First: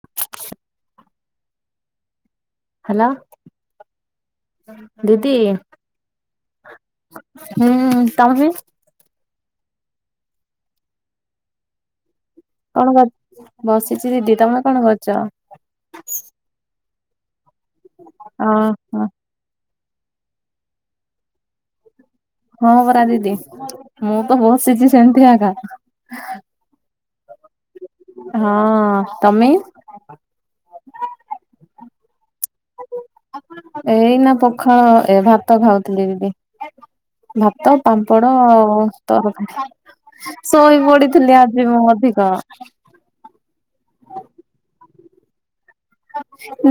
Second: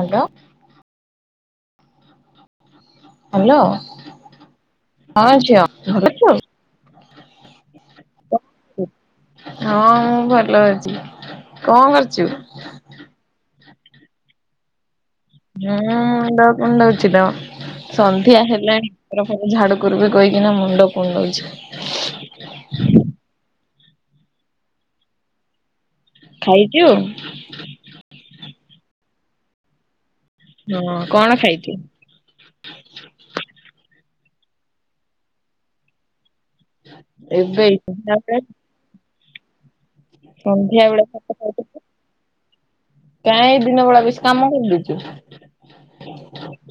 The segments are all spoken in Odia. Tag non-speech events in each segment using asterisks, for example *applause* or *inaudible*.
ହାଲୋ। Hello hello. ଦିଦି ହୁଁ ତମେ ହଁ ମୁଁ ଭଲ ଅଛି। କଁ କରୁଚୁ? କଣ କ ବସିଛି ଦିଦି। ତମେ କଣ କରୁଚ? ହୁଁ ମୁଣ୍ଡ କୁଣ୍ଡଉଚି ଲୋ ସନ୍ଧ୍ୟା ହେଲାଣି ହଁ। ର ଝାଡୁ କରିବେ କଇକିନା ମୁଣ୍ଡ କୁଣ୍ଡଉଛି। ହଁ ପରା ଦିଦି ମୁଁ ତ ବସିଚି ସେମ୍ତି ଏକା। ଖାଇଚୁ? ହଁ ତମେ ହୁଁ କଣ ଖାଇଚୁ? ଏଇନା ପଖାଳ ଏ ଭାତ ଖାଉଥିଲି ଦିଦି। ଏବେ ଭାତ ପାମ୍ପଡ଼ ଶୋଇ ସନ୍ଧ୍ୟା ବେଳେ ପଡିଥିଲି ଆଜି ମୁଁ ଅଧିକ। କାଇଁ ଦିନ ବେଳା ବେଶୀ କାମ କରିଲୁକି?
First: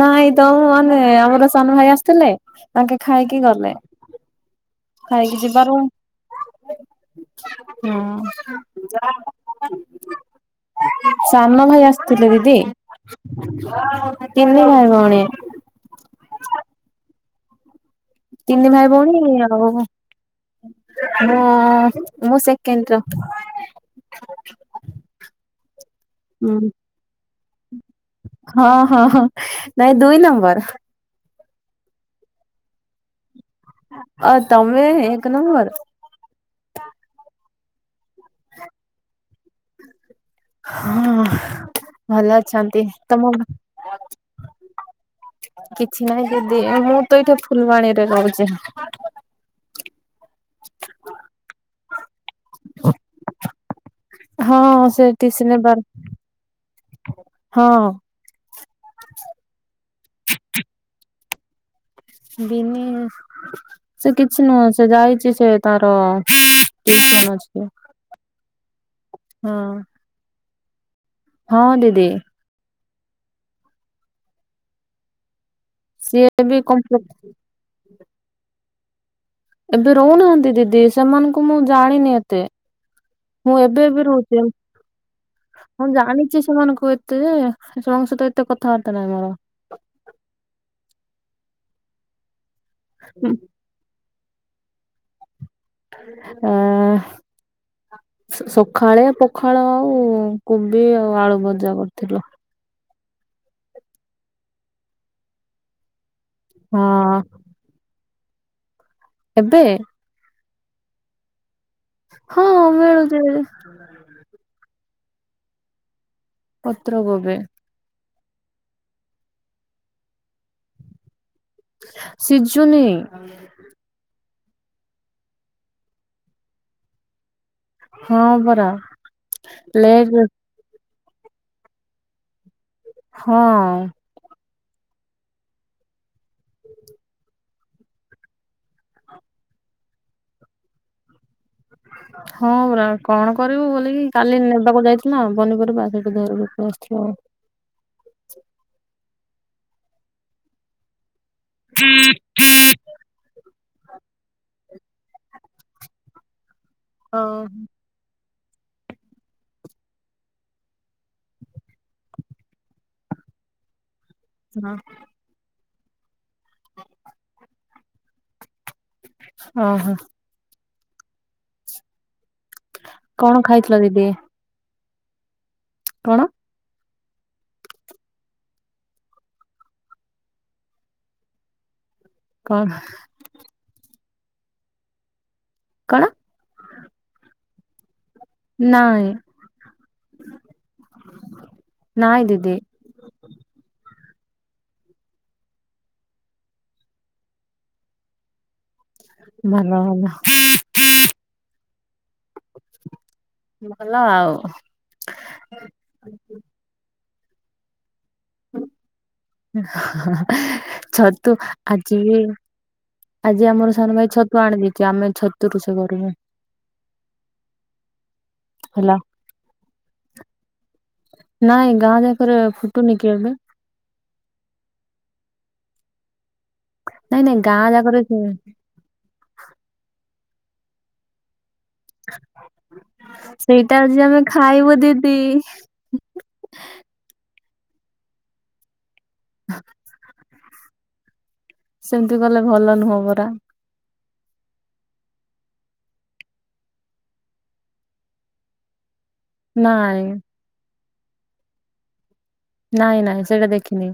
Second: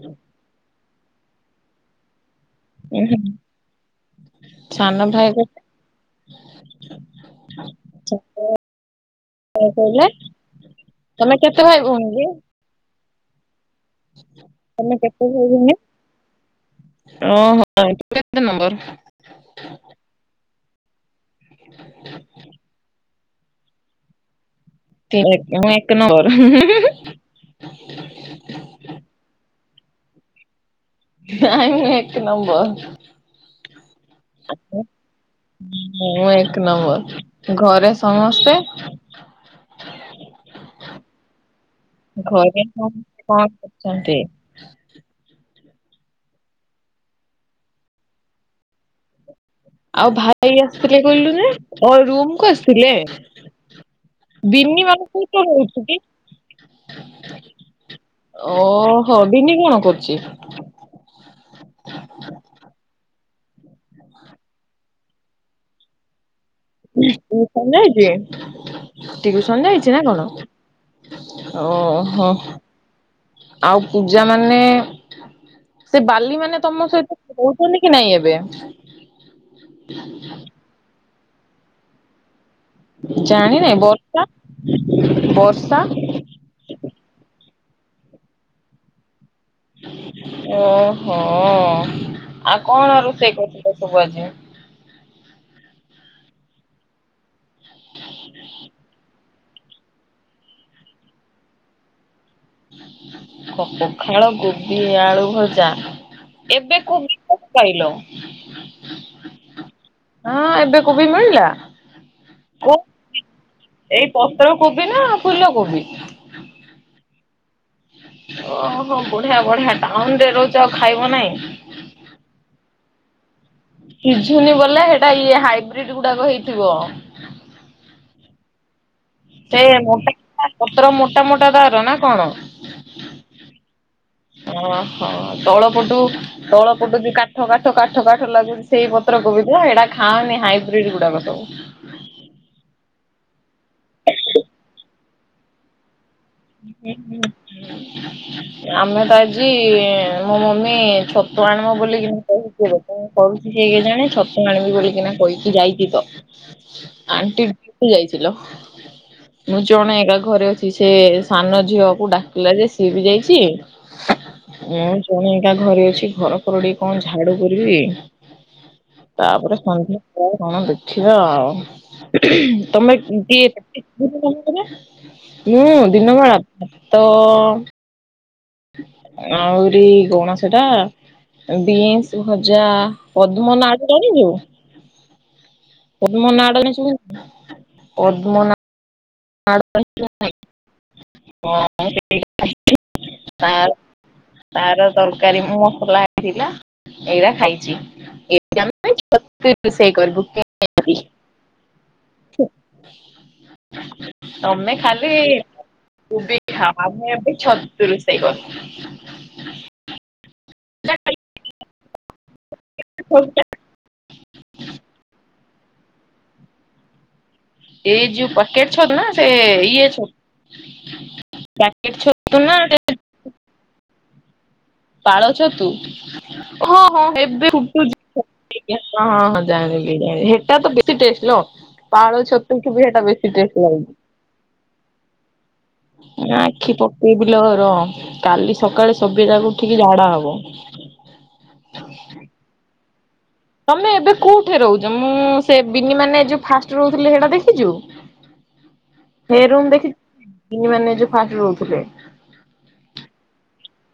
ନାଇଁ ତ ମାନେ ଆମର ସାନ ଭାଇ ଆସିଥିଲେ ଉଁ ତାଙ୍କେ ହୁଁ ଖାଇକି ଗଲେ। ସାନ ଭାଇ ହଁ। କହିଲେ ତମେ କେତେ ସାନ ଭାଇ ଭଉଣୀ କି ଆସିଥିଲେ ଦିଦି। ତିନି ଭାଇ ଭଉଣୀ। ଓ ହୋ। ତିନି ଭାଇ ଭଉଣୀ ଆଉ ମୁଁ ମୁଁ ସେକେଣ୍ଡ ର। *inaudible* *unintelligible* ନା ଏକ ନଂମ୍ବର। ହୁଁ। ହଁ ହଁ ହଁ ନାଇ ଦୁଇ ନମ୍ବର। ନାଇଁ ଏକ ନଂମ୍ବର। ଓ଼ ତମେ ଏକ ନମ୍ବର? ମୁଁ ଏକ ନମ୍ବର। ଘରେ ସମସ୍ତେ ହଁ ଭଲ ଘରେ ଅଛନ୍ତି। ସମସ୍ତେ ତମ କଣ କରୁଛନ୍ତି? କିଛି ନାହିଁ ଦିଦି ମୁଁ ତ ଏଇଠି ଫୁଲବାଣୀରେ ରହୁଚି। ଆଉ ଭାଇ ଆସିଥିଲେ କହିଲୁନି ଓ ରୁମ ଆସିଥିଲେ ଦିନି ହଁ ସେ ମାନେ କୋଉଠି ଟିସି କଣ ନେବାର ରହୁଛି କି? ହଁ। ଓ ହୋ ଵିନି କଣ କରୁଚି? ବିନି ସେ କିଛି ନୁହଁ ସେ ଯାଇଛି ସେ ତାର ଟିଉସନ ଅଛି *unintelligible* ନାହିଁକି? ହଁ ଟ୍ୟୁସନ ଯାଇଚି ନା କଣ? ହଁ ଓ ଦିଦି। ହୋ। ଆଉ ପୂଜା ମାନେ ସେ ବାଲି ସିଏ ବି ମାନେ ତମ କମ୍ପୁ ସହିତ କୋଉ କୁନ କି ନାଇଁ ଏବେ? ଏବେ ରହୁନାହାନ୍ତି ଦିଦି ସେମାନଙ୍କୁ ମୁଁ ଜାଣିନି ଏ ତେ ମୁଁ ଜାଣିନାହିଁ ଏବେ ଏବେ ବର୍ଷା ରହୁଛି। ବର୍ଷା ମୁଁ ଜାଣିଛି ସେମାନଙ୍କୁ ଏତ୍ ଏତେଯେ ଛୁଆଙ୍କ ସହିତ ଏତେ କଥାବାର୍ତ୍ତା ନାହିଁ ମୋର। ଓହୋ ଆଉ କଣ ରୋଷେଇ କରଥିଲେ ସବୁ ଆଜି? ଅ ସକାଳେ ପ୍ ଖାଳ ଆଉ କୋବି ଆଉ ଆଳୁ ଭଜା କରିଥିଲୁ। ପଖାଳ କୋବି ଆଳୁ ଭଜା। ଏବେ ହଁ କୋବି ପାଇଲ ଏବେ ହଁ ଏବେ କୋବି ମିଳଲା? ହଁ ମିଳୁଛି ଏବେବି। ଏଇ ପତ୍ର କୋବି ନା ଫୁଲ କୋବି? ପତ୍ର କୋବି। ଓହୋ ବଢିଆ ବଢିଆ ଟାଉନ ରେ ରହୁଛ ଆଉ ଖାଇବ ନାଇଁ। ଶିଝୁନି। ଶିଝୁନି ବଲେ ସେଇଟା ଇଏ ହାଇବ୍ରିଡ ଗୁଡାକ ହେଇଥିବ। ହଁ ପରା। ସେ ଲେଟ୍ ରେ *unintelligible* ପତ୍ର ମୋଟା ମୋଟା ତର ନା କଣ? ହଁ। ଅ ହଃ ତଳ ପଟୁ ତଳ ପଟୁ କାଠ କାଠ କାଠ କାଠ ଲାଗୁଚି ସେଇ ପତ୍ର କୋବିଧା ଏଇଟା ଖାଆନି ହାଇବ୍ରିଡ ଗୁଡାକ ସବୁ। ହଁ ପରା କଣ କରିବୁ ବୋଲିକି କାଲି ନେବାକୁ ଯାଇଥିଲନା ପନିପରିବା ସେଇଠି ଧରିବୁ। ଆମେ ତ ଆଜି ମୋ ମମି ଛତୁ ତୁ ଆଣିମୁଁ ବୁଲିକି। କହି ଥିଲୁ କଣ କରୁଚି କେ ଜାଣି ଛତୁ ଆଣିବ ବୋଲି କହିକିନା କଇକି ଯାଇଚି ତ। ଆଣ୍ଟି ଓହୋ। *unintelligible* ମୁଁ ଜଣେ ଏକା ଘରେ ଅଛି ସେ ସାନ ଝିଅକୁ ଡାକିଲା ଯେ ସିଏ ବି ଯାଇଚି ମୁଁ ମୁଇଁ ଏକା ଘରେ ଅଛି ଘର ଫର ଟିକେ କଣ ଝାଡୁ କରିବି। ତାପରେ ଓହୋ ସନ୍ଧ୍ୟା ପରେ କଣ ଦେଖିବା ଆଉ କଣ ଖାଇଥିଲ ଦିଦି ତମେ? କଣ *unintelligible* ଆହୁରି କଣ ସେଟା ବିନ୍ସ ଭଜା କଣ ପଦ୍ମନାଡୀ ଜାଣିଚୁ କଣ ପଦ୍ମନାଡ଼ରେ ସୁଣିନୁ? ପଦ୍ମନା ନାଇଁ। ନାଇଁ ଦିଦି *unintelligible* ତାର ତରକାରୀ ମୁଁ ମସଲା ହେଇଥିଲା ଏଇରା ଖାଇଚି ଏ ଭଲ ଭଲ *unintelligible* *inaudible* ଭଲ ଆଉ। ତମେ ଖାଲି *unintelligible* ଆମେ ଏବେ ଛତୁ ରୁଷେଇ କରିଚୁ। ଛତୁ ଆଜି ବି ଆଜି ଆମର ସାନ ଭାଇ ଛତୁ ଆଣିଦେଇଚି ଆମେ ଛତୁ ରୁଷେଇ କରୁବୁ। ଏଇ ଯୋଉ ପକେଟ ଛତୁ ନା ସେ ଇଏଛତୁ? ନାଇଁ ଗାଁ ଯାକରେ ନା ଫୁଟୁନି କି ଏବେ? ପାଳ ଛତୁ ହଁ ନାଇଁ ନାଇଁ ହଁଏବେ ଗାଁ ଫୁଟୁଚି। ଯାକରେ ସେ *unintelligible* ହଁ ହଁ ହଁ ଜାଣିଲି ହେଟା ତ ବେଶୀ ଟେଷ୍ଟେ ଲ ପାଳ ଛତୁ। ସେଇଟା ଆଜି ଆମେ ଖାଇବୁ ଦିଦି। ନା ଆଖି ପକେଇବି ଲୋ ରହ କାଲି ସକାଳେ ସବି ଯାକୁ ଉଠିକି ଝାଡା ହୋବୁ। ସେମିତି କଲେ ଭଲ ନୁହଁପରା। ତମେ ଏବେ କୋଉଠି ରୋହୁଚ ମୁଁ ସେ ବିିନି ମାନେ ଯୋଉ ଫାଷ୍ଟେ ରୋହୁଥିଲି ସେଟା ଦେଖିଚୁ? ନାଇଁ *unintelligible* ମାନେ ଯୋଉ ଫାଷ୍ଟେ ରୋହୁଥିଲେ। ନାଇଁ ନାଇଁ ସେଇଟା ଦେଖିନି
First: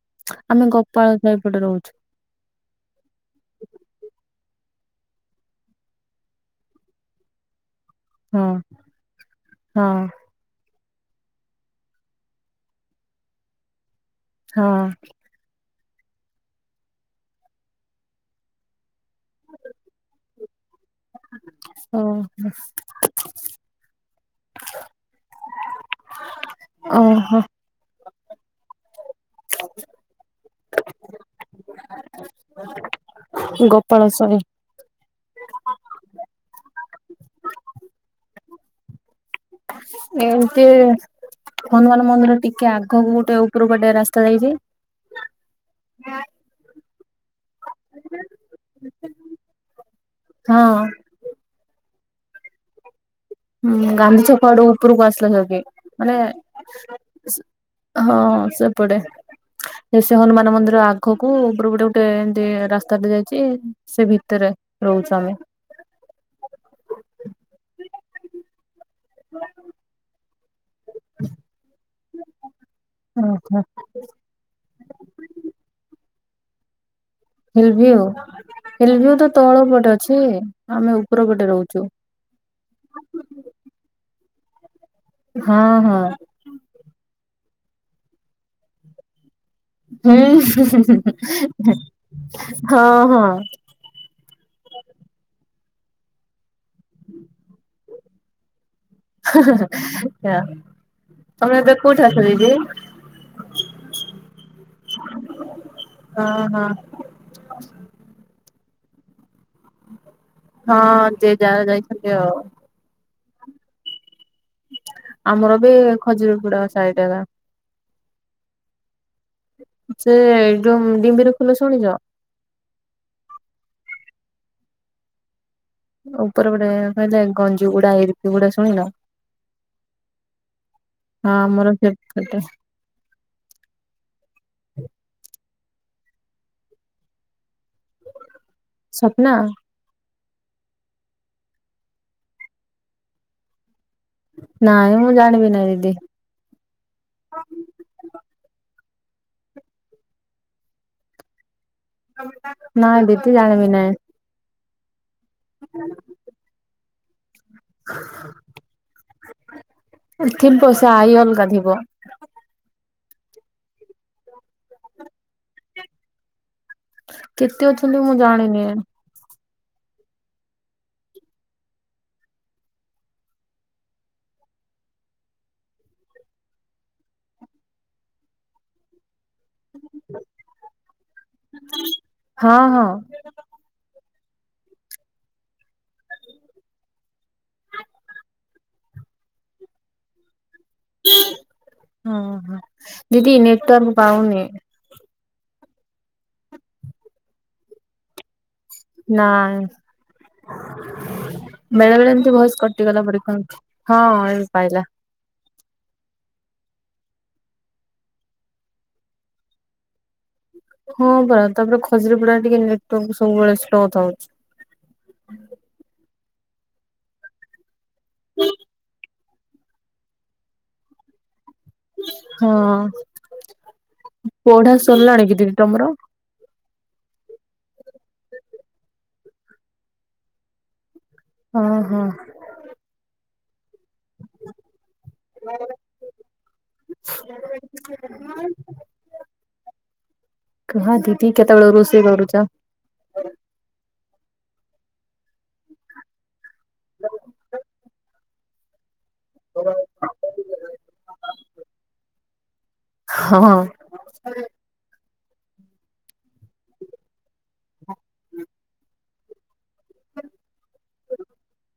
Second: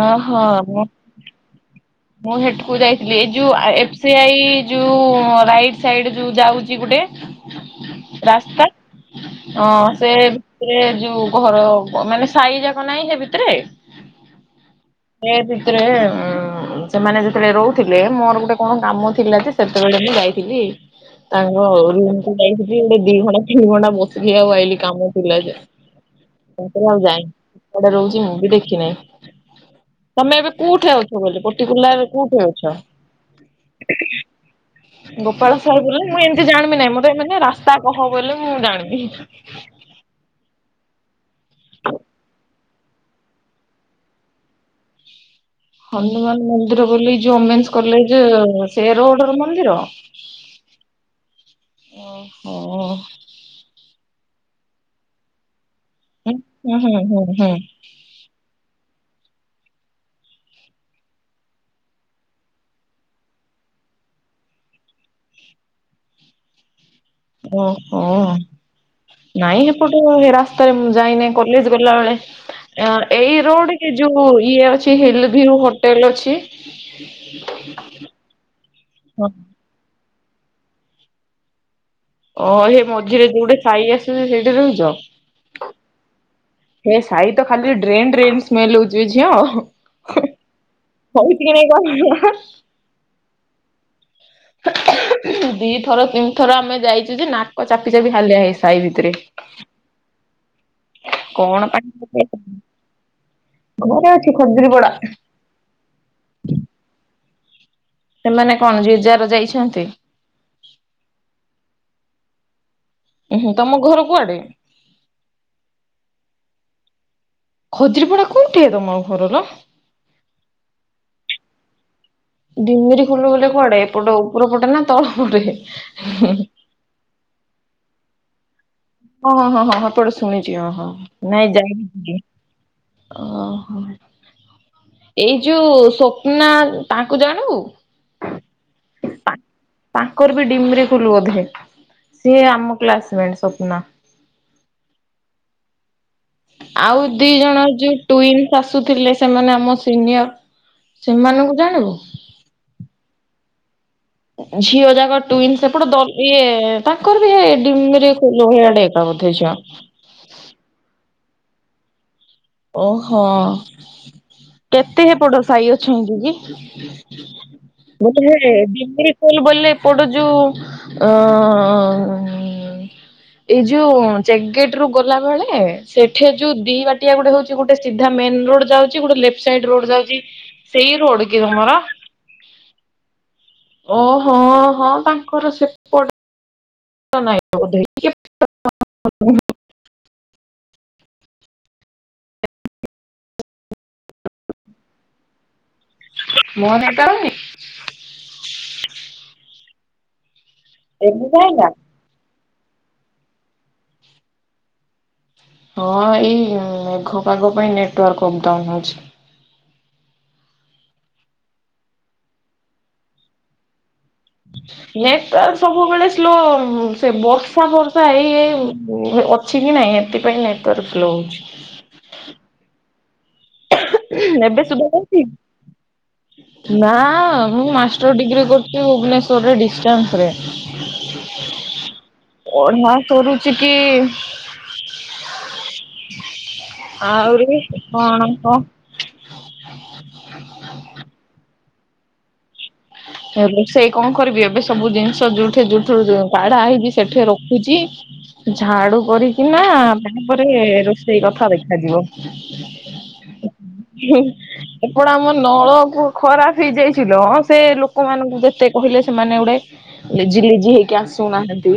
ଓହୋ ଆମେ ମୁଁ ଗୋପାଳ ଏପଟେ ରୋହୁଚୁ। ମୁଁ ହେଠୁକୁ ଯାଇଥିଲି ଏଇ ଯୋଉ ଏଫ ସି ଆଇ ଯୋଉ ରାଇଟ ସାଇଡ ଯୋଉ ଯାଉଚି ଗୁଟେ *unintelligible* ରାସ୍ତା ତ ହଁ ସେ ଇଏ ଯୋଉ ଘର ମାନେ ସାଇ ଯାକ ନାଇଁ ହେ ଭିତେ ରେ। ହଁ। ସେ ଭିତରେ ଉଁ ସେମାନେ ଯେତେବେଳେ ରୋ ହୁଥିଲେ ମୋର ଗୁଟେ କଣ କାମ ଥିଲା ଯେ ସେତେବେଳେ ମୁଁ ଯାଇଥିଲି ତାଙ୍କ ଓ ରୁମକୁୁ ଯାଇଥିଲି ଗୁଟେ ଦି ଘଣ୍ଟା ତିନି ଘଣ୍ଟା ବସିଲି ଆଉ ଆଇଲିି କାମ ଥିଲା ଯେ। *unintelligible* ତାପରେ ଆଉ ଯାଇନି ଓହୋ କୁଆଡେ ରୋହୁଚି ମୁଁ ବି ଦେଖିନାଇଁ। *inaudible* ତମେ ଏବେ କୋଉଠେ ଅଛ ବୋଲି ପଟିକୁଲାର କୋଉଠି ଅଛ? ଗୋପାଳ ସାହି ଗୋପାଳ ସାହୁ ବୋଲଲେ ମୁଁ ଏମିତି ଜାଣିବି ନହିଁ ମତେ ଏ ମାନେ ରାସ୍ତା କହ ବୋଲି ମୁଁ ଜାଣିବି। ଏମତି। ହନୁମାନ ମନ୍ଦିର ଟିକେ ଆଗକୁ ଗୋଟେ ଉପର ଗଟେ ରାସ୍ତା ଯାଇଛି। ହନୁମାନ ମନ୍ଦିର ବୋଲି ଓମେ କଲେଜ ସେ ରୋଡ ର ମନ୍ଦିର। ହଁ। ଓହୋ। ହୁଁ ଗାନ୍ଧୀ ଛକ ପାଡ ଉପରୁ ବସିଲେ ମାନେ ହୁଁ ହୁଁ ହୁଁ ହୁଁ ହଁ ସେପଟେ। ସେ ସେ ହନୁମାନ ମନ୍ଦିର ଆଗକୁ ଉପର ଗୋଟେ ଗୋଟେ ଏମତି ରାସ୍ତାଟେ ଯାଇଛି। ସେ ଭିତରେ ରହୁଛୁ ଆମେ। ଓହ ହିଁ। ନାଇଁ ଏପଟେ ରାସ୍ତାରେ ମୁଁ ଯାଇନି କଲେଜ ଗଲାବେଳେ। ଏଇ ଓହୋ ରୋଡ କି ଯୋଉ ଇଏ ଅଛି ହିଲ ଭିଉ ହୋଟେଲ ଅଛି? *unintelligible* ହିଲ ଭିଉ ହିଲ ଭିଉ ହଁ। ତ ତଳ ପଟେ ଅଛି ଆମେ ଉପର ପଟେ ରହୁଛୁ। ଓହୋ ସେ ମଝିରେ ଯୋଉଟେ ସାଇ ଆସୁଛି ସେଇଠି ରହୁଛ? ହଁ ହଁ। ହେ ସାଇ ତ ଖାଲି ଡଡ୍ରେ ଡ୍ରେନ ସ୍ମେଲ ହଉଛି ଝିଅ। ହଉଛି କି ନାଇଁ କଣ ହ ହଁ ହଁ। ଦି ଥର ତିନି ଥର ଆମେ ଯାଇଛୁ ଯେ ନାକ ଚାପି ଚାପି ହାଲିଆ ହେଇ ସାହି ଭିତରେ। *unintelligible* ତମେ ଏବେ କୋଉଠି ଅଛ ଦିଦି? *unintelligible* ହଁ ହଁ। ସେମାନେ କଣ ଯେ ଯାହାର ଯାଇଛନ୍ତି? ହଁ ଯେ ଯାହା ଯାଇଛନ୍ତି ଆଉ। ଉୁଁ ତମ ଘର କୁଆଡେ? ଆମର ବି ଖଜୁରୀ ପୁଡା ସାଇଡଲା। ଖଜୁରିପଡା କୋଉଠିଏ ତମ ଘର? ସେ ଯୋଉ ଡିମ୍ବିର ଫୁଲ ଶୁଣିଛ? ଢିମିରି ଖୋଲୁ ବଲେ କୁଆଡେ ଏପଟ ଉପର ପଟେ ନା ତଳ ପଟେ? ଉପର ଗୋଟେ କହିଲେ ଗଞ୍ଜି ଗୁଡା ଏରପ ଗୁଡା ଶୁଣିନ? ଓ ହଁ ହଁ ହଁ ହଁପଟେ ଶୁଣିଛି ଓ ହଁ ନାଇଁ ଯା ଆମର ସେପଟେ ଓହୋ। ଏଇ ଯୋଉ ସ୍ୱପ୍ନା ତାଙ୍କୁ ଜାଣୁ? ସ୍ୱପ୍ନା? ତାଙ୍କର ବି ଡିମରି ରେ କୁଲୁ ବୋଧେ ସିଏ ଆମ କ୍ଲାସମେଟ୍ ସୋପ୍ନା। ନାଇଁ ମୁଁ ଜାଣିବି ନାହିଁ ଦିଦି। ଆଉ ଦି ଜଣ ଯୋଉ ଟ୍ୱିନଶ୍ ଆସୁ ଥିଲେ ସେମାନେ ଆମ ସିନିୟର। ସେମାନଙ୍କୁ ଜାଣିବୁ? ନା ଦିଦି ଜାଣିବି ନାଇଁ। ଝିଅ ଜାଗ ଟୁଇନ୍ସ ସେପଟେ ଦ ଇଏ ତାଙ୍କର ବି ଏ ଡିମି ଲୋହଆ ଟା ଏକା ବୋଧେ ଝିଅ। କିନ୍ତୁ ସେ ଆଇ ଅଲଗାଥିବ। ଓହୋ କେତେ ହେପଟ ସାହି ଅଛନ୍ତି କି? କେତେ ଅଛନ୍ତି ମୁଁ ମୁଁ କହିଲି ଜାଣିନି ଡିମିରି। କ ବୋଇଲେ ଏପଟ ଯୋଉ ଅ ଏଇ ଯୋଉ ଚେକ୍ ଗେଟ୍ ରୁ ଗଲାବେଳେ ସେଠି ଯୋଉ ଦି ବାଟ ଟିଆ ଗୋଟେ ହଉଛି ଗୋଟେ ସିଧା ମେନ ରୋଡ ଯାଉଛି ଗୋଟେ ଲେଫ୍ଟ ସାଇଡ ରୋଡ ଯାଉଛି ସେଇ ରୋଡ କି ତମର? ହଁ ହଁ। ଓ ହଁ ହଁ ତାଙ୍କର ସେପଟେ। ନାଇଁ ଚ ବୋଧେ ହ ହ ଦିଦି ନେଟୱର୍କ ପାଉନି। ମୋ ନେଟୱଆର୍କ? ନା ଏବେ ପାଇଲା ବେଳେ ବେଳେ ଏମିତି ଭଏସ କଟ ଟିଗଲା ପରି ହଁ ଏବେ ପାଇଲା। ହଁ ଏଇ ମେଘ ପାଗ ପାଇଁ ନେଟୱାର୍କ ଅପ୍ ଡାଉନ ହଉଚି। ହଁ ପରା ତାପରେ ଖଜୁରୀ ପଡା ଟିକେ ନେଟୱାର୍କ ସବୁବେଳେ ସ୍ଲୋ ଥାଉଛି। ନେଟୱର୍କ ସବୁବେଳେ ସ୍ଲୋ ସେ ବର୍ଷା ଫର୍ଷା ହେଇ ହେଇ ଅ ଅଛି କି ନାଇଁ ଏଥିପାଇଁ ନେଟୱାର୍କ୍ ସ୍ଲୋ ହଉଛି। ହଁ ଏବେ ପଢା ସୁଧା କରୁଛି? ସରିଲାଣି କି ଦିଦି ତମର? ନା ମୁଁ ମାଷ୍ଟର ଡିଗ୍ରୀ କରୁଛି ଭୁବନେଶ୍ୱରରେ ଡିସ୍ଟାନ୍ସ୍ ରେ। ହଁ ହଁ। ପଢ଼ା ସରୁଛି କି? ଆହୁରି କଣ କହ? କୁହ ଦିଦି କେତେବେଳେ ରୋଷେଇ କରୁଛ? ରୋଷେଇ କଣ କରିବି ଏବେ ସବୁ ଜିନିଷ ଯୋଉଠି ଯୋଉଠୁ କଢା ହେଇଛି ସେଠି ରଖୁଛି। ଝାଡୁ କରି କି ନା ତାପରେ ରୋଷେଇ କଥା ଦେଖାଯିବ। ହଁ ସେପଟ ଆମ ନଳକୁପ୍ ଖରାପ ହେଇଯାଇଚି ଲ ସେ ଲ ଲୋକ ମାନଙ୍କୁ ଯେତେ କହିଲେ ସେମାନେ ଗୋଟେ ଲେଜି ଲିଜି ହେଇକି ଆସୁନାହାନ୍ତି।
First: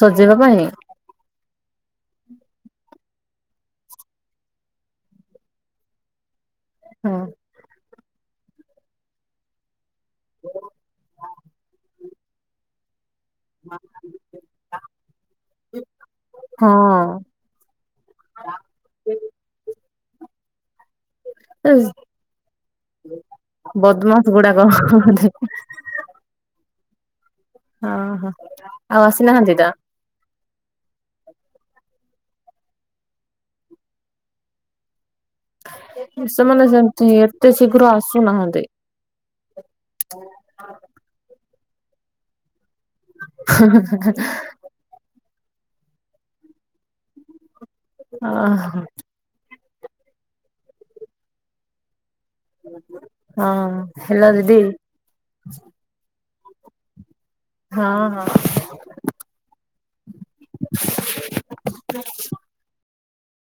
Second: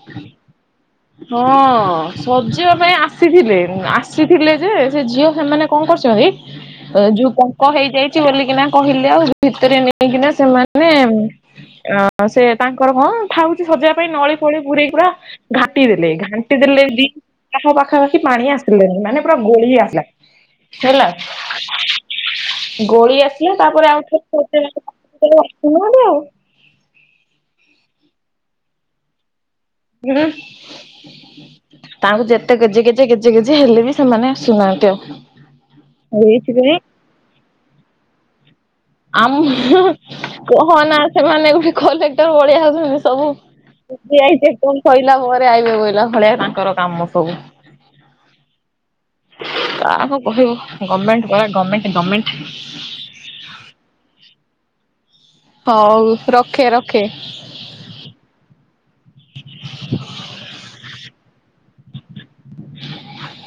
ସଜେଇବା ପାଇଁ? ହଁ ସଜେଇବା ପାଇଁ ଆସିଥିଲେ ଆସିଥିଲେ ଯେ ସେ ଝିଅ ସେମାନେ କଣ କରୁଛନ୍ତି ହଁ ଯୋଉ ପଙ୍କ ହେଇଯାଇଛି ବୋଲିକିନା କହିଲେ ଆଉ ଭିତରେ ନେଇକିନା ସେମାନେ ଅ ସେ ତାଙ୍କର କଣ? କ ହଉଛି ସଜବା ପାଇଁ ନଳି ଫଳି ପରେଇ ପୁରା ଘାଟି ଦେଲେ ଘାଣ୍ଟି ଦେଲେ ବି। ହଁ ପାାଖ ପାଖାପାଖି ପାଣି ଆସିଲେ ମାନେ ପୁରା ଗୋଳି ଆସିଲା। ହେଲା। ଏ ଗୋଳି ଆସିଲେ ତାପରେ ଆଉ ବଦମାସ ଗୁଡାକ ହଁ ଆସିନାହାନ୍ତି ଆଉ। ଓହୋ ଆଉ ଆସିନାହାନ୍ତି ତ। ହ। ତାଙ୍କୁ ଯେତେ ଗେଜେ ଗେଜେ ଗେଜେ ଗେଜେ ହେଲେ ବି ସେମାନେ ଆସୁନାହାନ୍ତି ଆଉ। ସେମାନେ ଏଇଥିପାଇଁ ସେମିତି ଏତେ ଶୀଘ୍ର ଆସୁନାହାନ୍ତି। ଆମ କହନା ସେମାନେ ଗୋଟେ କଲେକ୍ଟର ଭଳିଆ ଆସୁଛନ୍ତି ସବୁ। ଠିଆ ହୋଇଥିବେ ପୁଣି କହିଲା ପରେ ଆଇବେ କହିଲ ଭଳିଆ ତାଙ୍କର କାମ ସବୁ। ଓ ହୋ। କାହାକୁ କହିବୁ ଗଭର୍ଣ୍ଣମେଣ୍ଟ ପରା ଗମେଣ୍ଟ ଗମେଣ୍ଟ। ହଁ ହେଲୋ ଦିଦି। ହଉ ରଖେ ରଖେ। ହଁ ହଁ। *unintelligible* *unintelligible*